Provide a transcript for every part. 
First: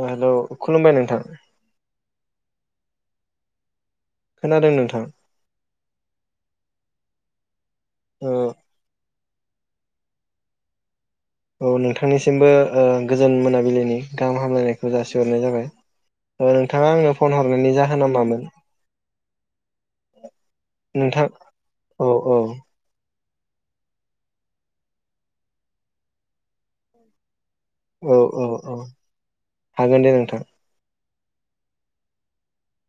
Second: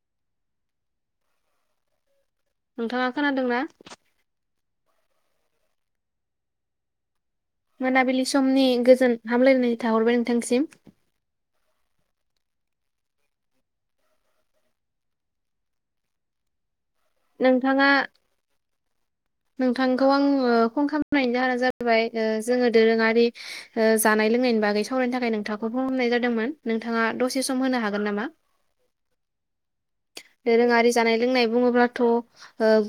अ हेल' खुलुमबाय नोंथां नोंथाङा खोनादोंना खोनादों नोंथां मोनाबिलि ओ समनि गोजोन हामलायनाय थाहरबाय नोंथांसिम। औ नोंथांनिसिमबो ओ गोजोन मोनाबिलिनि गाहाम हामलायनायखौ जासिहरनाय जाबाय ओ नोंथाङा आंनो फन हरनायनि नोंथाङा जाहोना मामोन नोंथांखौ आंङो फन नोंथां खालामनायनि जाहोना जाहैबाय औ औ जोङो दोरोङारि ओ जानाय लोंनायनि बागै सावरायनो थाखाय नोंथांखौ फन खालामनाय जादोंमोन नोंथाङा दसे सम होनो हागोन औ नामा? औ औ हागोन दे नोंथां दोरोङारि जानाय लोंनाय बुङोब्ला थ' ओ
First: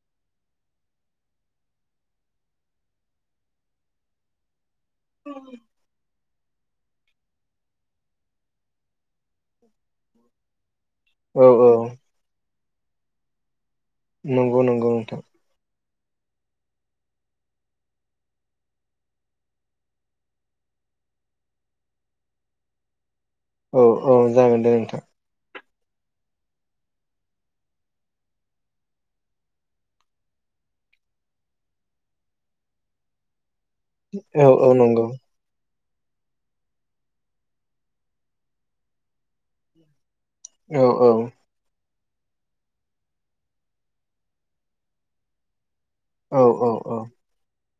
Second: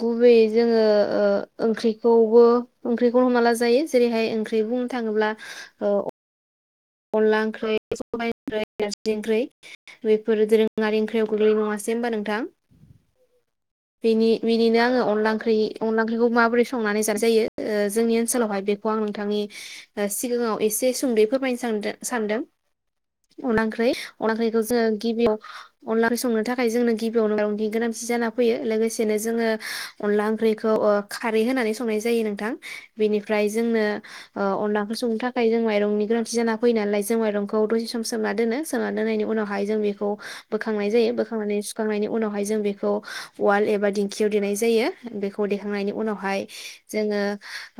गुबैयै जोङो ओ ओंख्रिखौबो ओंख्रिखौ हमनालाजायो जेरैहाय ओंख्रै बुङो। थाङोब्ला ओ अनला ओंख्रि सबाय ओंख्रि नारजि ओंख्रि बेफोर जेरै ङारि ओंख्रियाव औ गोग्लैयो औ नङासै होनबा नोंथां? बिनि नंगौ बिनिनो नंगौ आङो नोंथां अनला ओंख्रि अनदला ओंख्रिखौ माबोरै संनानै जाजायो जोंनि ओनसोलावहाय बेखौ आं नोंथांनि सिगाङाव एसे सुंदै फोरमायनो [unintelligible] सानदों अनला औ ओंख्रि औ अनला जागोन ओंख्रिखौ दे जोंङो नोंथां गिबियाव अनला ओंख्रि संनो थाखाय जोंनो गिबियावनो [unintelligible] गोनांथि जाना फैयो लोगोसेनो जोङो अनला ओंख्रिखौ खारै होनानै संनाय जायो नोंथां बेनिफ्राय जोंनो औ औ अनलाफोर नंगौ संनो थाखाय जों माइरं नि गोनां जाना फैयो नालाय जों माइरंखौ दसे सम सोमना दोनो सोमना दोननायनि उनावहाय जों बेखौ औ बोखांनाय औ जायो बोखांनानै खांनायनि उनावहाय जों बेखौ वाल एबा दिंखियाव देनाय जायो बेखौ दे खांनायनि औ उनावहाय औ औ जोङो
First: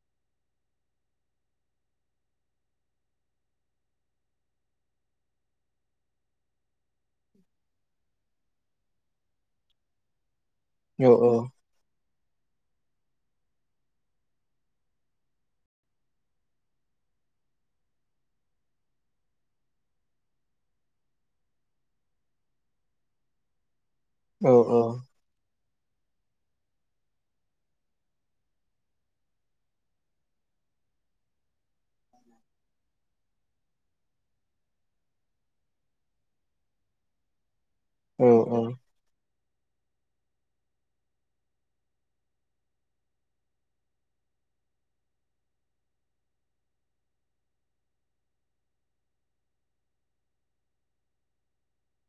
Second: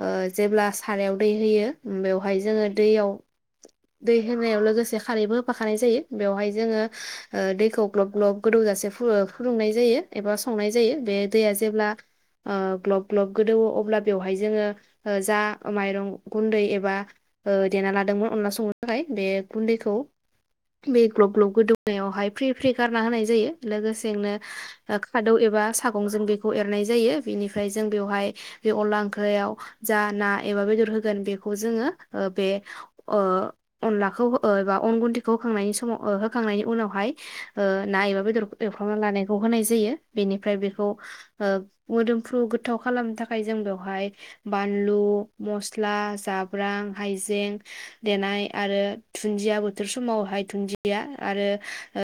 ओ जेब्ला सारायाव दै होयो बेवहाय जोङो दैयाव दै होनायाव लोगोसे खारैबो होफाखानाय जायो बेवहाय जोङो ओ दैखौ ग्लब ग्लब गोदौजासे‌ फुयो फुदुंनाय जायो एबा संनाय जायो औ बे दैया जेब्ला ओ ग्लब ग्लब गोदौवो अब्ला बेवहाय जोङो ओ जा माइरं गुन्दै एबा ओ देना लाद दोंमो अनला संनो थाखाय बे गुन्दैखौ बे ग्लब ग्लब गोदौनायावहाय फ्रि फ्रि गारना होनाय जायो लोगोसे औ जोंनो खादौ एबा सागंजों बेखौ एरनाय जायो बेनिफ्राय जों बेवहाय बे अनला ओंख्रियाव जा ना एबा बेदर होगोन बेखौ जोङो ओ बे अ अनलाखौ ओ एबा अन गुनदैखौ होखांनायनि समाव ओ होखांनायनि उनावहाय ओ ना एबा औ बेदरखौ औ एवफ्रामना लानाय फौ होनाय जायो बेनिफ्राय बेखौ ओ मोदोमफ्रु गोथाव खालामनो थाखाय जों बेवहाय बानलु मस्ला जाब्रां हाइजें देनाय आरो दुन्दिया बोथोर समावहाय दुन्दिया आरो ओ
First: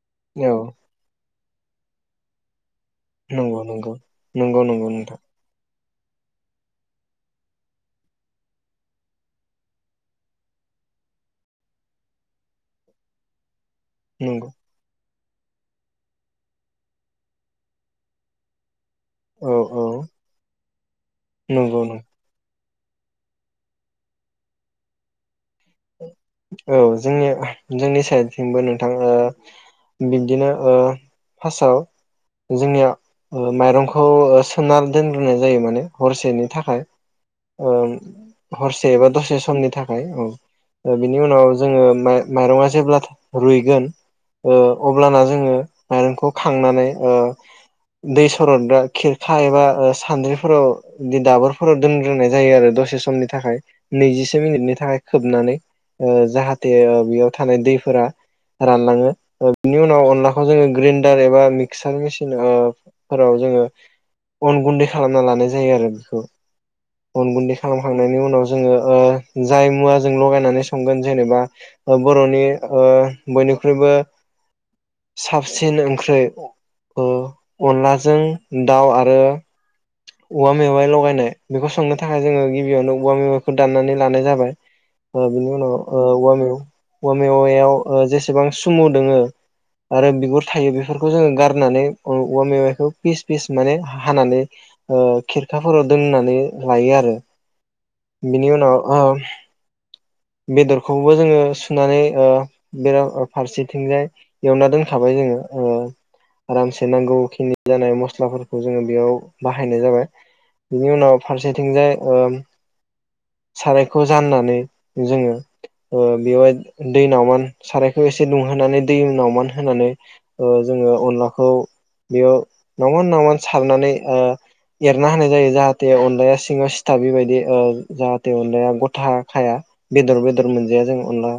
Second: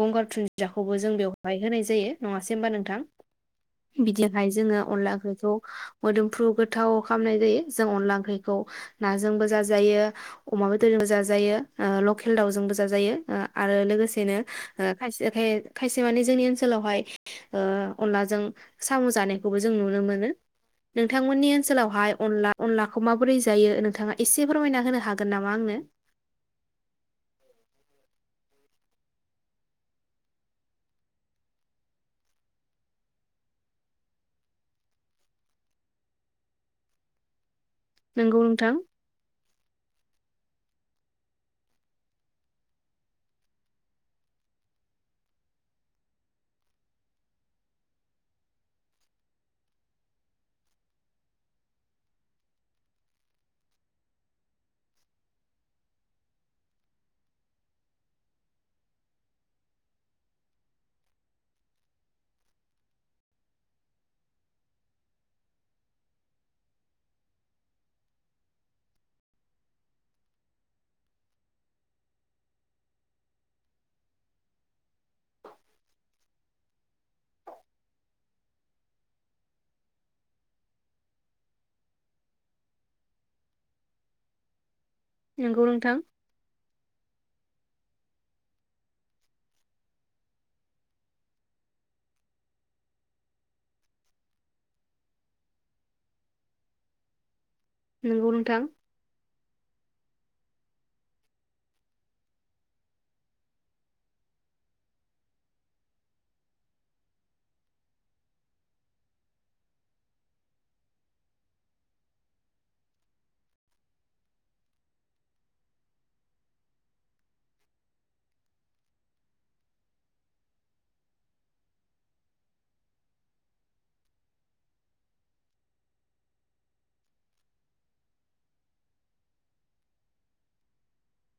गंगार दुनदियाखौबो जों बेयाव बाय होनाय जायो नङासै होनबा नों थां नंगौ नंगौ बिदिहाय नंगौ नंगौ जोङो अनला नोंथां ओंख्रैखौ मोदोमफ्रु गोथाव खालामनाय जायो जों अनला ओंख्रिखौ नाजोंबो जाज जायो अमा बेदरजोंबो जाजायो ओ लकेल दाउजोंबो जाजायो ओ आरो लोगोसेनो नंगौ ओ खायसेखाय खायसे मानि जोंनि ओनसोलावहाय ओ अनलाजों साम' औ जानायखौबो जों औ नुनो मोनो नोंथांमोननि नंगौ नों ओनसोलावहाय अनला अनलाखौ माबोरै जायो नोंथाङा एसे एसे फोरमायना होनो हागोन नामा आंनो? औ जोङो जोंनि साइदथिंबो नोंथां ओ बिदिनो ओ फार्स्टआव जोंनिया ओ माइरंखौ ओ सोमना दोनग्रोनाय जायो माने हरसेनि थाखाय। ओ नंगौ नोंथां हरसे एबा दसे समनि थाखाय औ। बिनि उनाव जोङो माइ माइरङा जेब्ला रुइगोन ओ अब्लाना जोङो माइरंखौ ओ खांनानै दै सरदा खिरखा एबा ओ सान्द्रिफोराव दाबोरफोराव दोनग्रोनाय जायो आरो दसे समनि थाखाय नैजिसे मिनिटनि थाखाय खोबनानै ओ जाहाथे बेयाव थानाय दैफोरा रानलाङो ओ बिनि उनाव अनलाखौ जोङो ग्रेन्डार एबा मिक्सार मेसिन‌आव फोराव जोङो अन गुन्दै खालामना लानाय जायो आरो बेखौ अन गुन्दै खालामखांनायनि उनाव जोङो ओ जाय मुवााजों लगायनानै संगोन जेनेबा ओ‌ बर'नि ओ बयनिख्रुइबो साबसिन ओंख्रि ओ अनलाजों दाउ आरो औवा मेवाइ लगायनाय बेखौ सोंनो थाखाय जोङो गिबियावनो औवा मेवाइखौ दान्नानै लानाय जाबाय। ओ बिनि नंगौ उनाव नोंथां ओ औवा मेव औवा‌ मे औवायाव ओ जेसेबां सुमु दोङो आरो बिगुर थायो बेफोरखौ जोङो गारनानै औ औवा मेवाइखौ फिस फिस माने हानानै ओ खिरखाफोराव दोननानै लायो आरो नंगौ बिनि नोंथां उनाव आम बेदरखौबो जोङो सुनानै ओ बेरा फारसेथिंजाय एवना दोनखाबाय जोङो ओ आरामसे नांगौ खिनि जानाय मस्लाफोरखौ जोङो बेयाव बाहायनाय जाबाय बेनि उनाव फारसेथिंजाय ओ सारायखौ जाननानै जोङो ओ बेवहाय दै नावमान सारायखौ एसे दुंहोनानै दै नावमान होनानै ओ जोङो अनलाखौ बेयाव नावान नावमान सारनानै ओ एरना होनाय जायो जाहाथे अनलाया सिङाव सिथाबै बायदि ओ जाहाथे अनलाया गथा खाया बेदर बेदर मोनजाया जों अनला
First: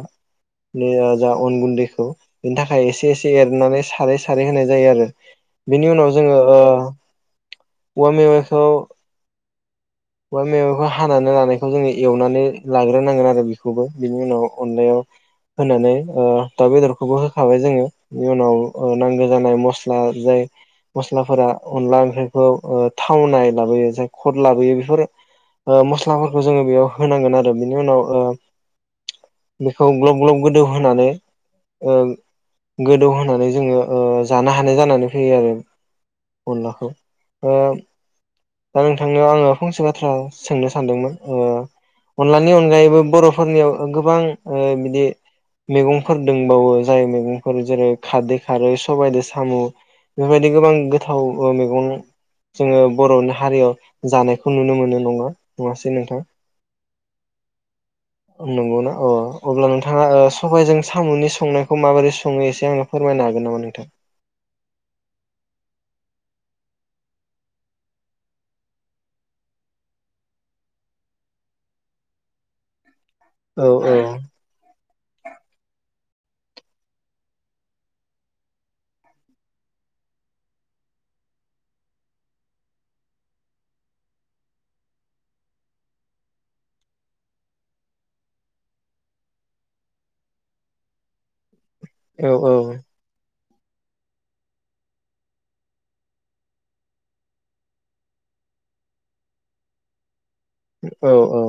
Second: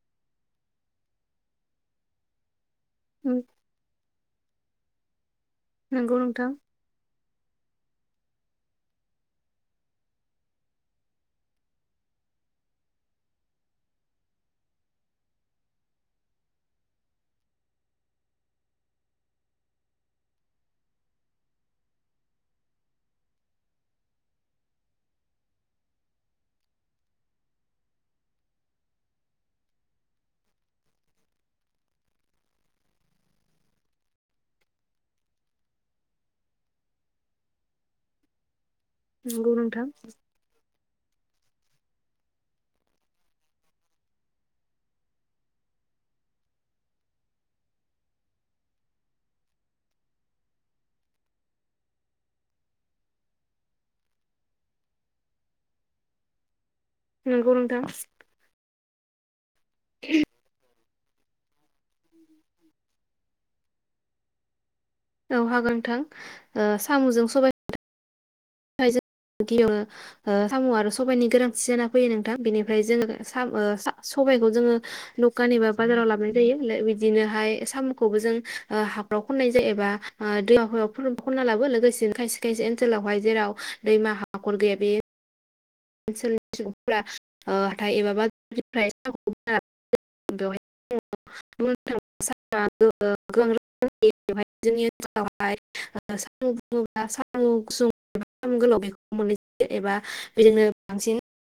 नि जा अन गुन्दैखौ बेनि थाख फाय एसे एसे एरनानै सारै सारै होनाय जायो आरो बिनि उनाव नंगौ जोङो नोंथां ओ औवा मेवाइखौ औवा मेवाखौ हानानै लानायखौ जोंनि एवनानै लाग्रोनांगोन आरो दा बेखौबो बिनि उनाव अनलायाव होनानै ओह दाउ बेदरखौबो होखाबाय जोङो बेनि उनाव ओ नांगौ जानाय मस्ला जाय मस्लाफोरा अनला ओंख्रिखौ ओह थावनाय लाबोयो जाय खद लाबोयो बेफोर ओह मस्लाफोरखौ जोङो बेयाव होनांगोन आरो बेनि उनाव ओ बेखौ ग्लब ग्लब गोदौ होनानै ओ गोदौहोनानै जोङो ओ जानो हानाय जानानै फैयो आरो अनलाखौ ओ दा नोंथांनियाव आङो नंगौ नोंथां फंसे बाथ्रा सोंनो सानदोंमोन? ओह अनलानि अनगायैबो बर'फोरनियाव ओ गोबां ओ बिदि मैगंफोर दोंबावो जाय मैगंफोर जेरै खारदै खारै सबायाइजों साम' बेफोरबायदि गोबां गोथाव ओह मैगं जोङो बर'नि हारियाव जानायखौ नुनो मोनो नङा नङासै नोंथां नोंगौ नोंथां अह अब्ला नोंथाङा ओह साबाइजों साम'नि संनायखौ माबोरै सङो एसे आंनो फोरमायनो हागोन नामा नोंथां? औ हागोन नोंथां ओह साम'जों सबाय गियावनो ओ साम' आरो सबायाइनि गोरांथि जाना फैयो नोंथां बेनिफ्राय जोङो साम ओ औ सा औ सबाइखौ जोङो दकान एबा बाजाराव लाब जायो बिदिनोहाय सामखौबो जों ओह हाखराव खननाय जायो एबा ओह दैमाफोराव फुरबो खनना लाबो लोगोसेनो खायसे खायसे ओनसोलावहाय जेराव दैमा हाखर गैया बे ओनसोलनि सुबुंफोरा ओह हाथाय एबा बाजारनिफ्राय औ [unintelligible] [unintelligible] [unintelligible] सामु गोलाव बेखौ मोननाय जायो एबा बेजोंनो औ बांसिन औ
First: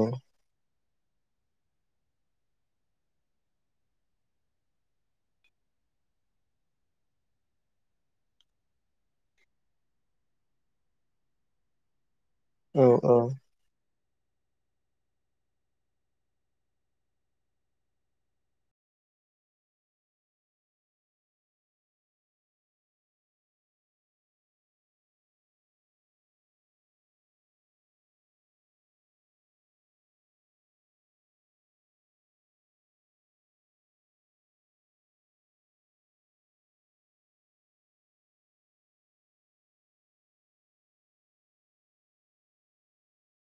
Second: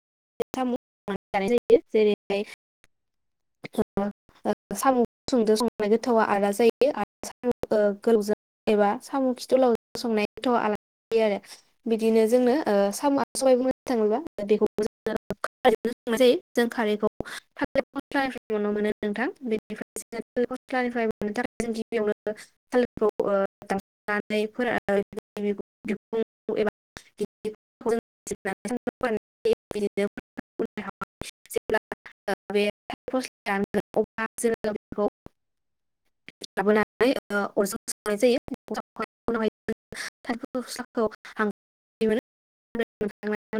सामु [unintelligible] बिदिनो जोंनो औ ओह औ सामुआ [unintelligible] [unintelligible] [unintelligible] [unintelligible]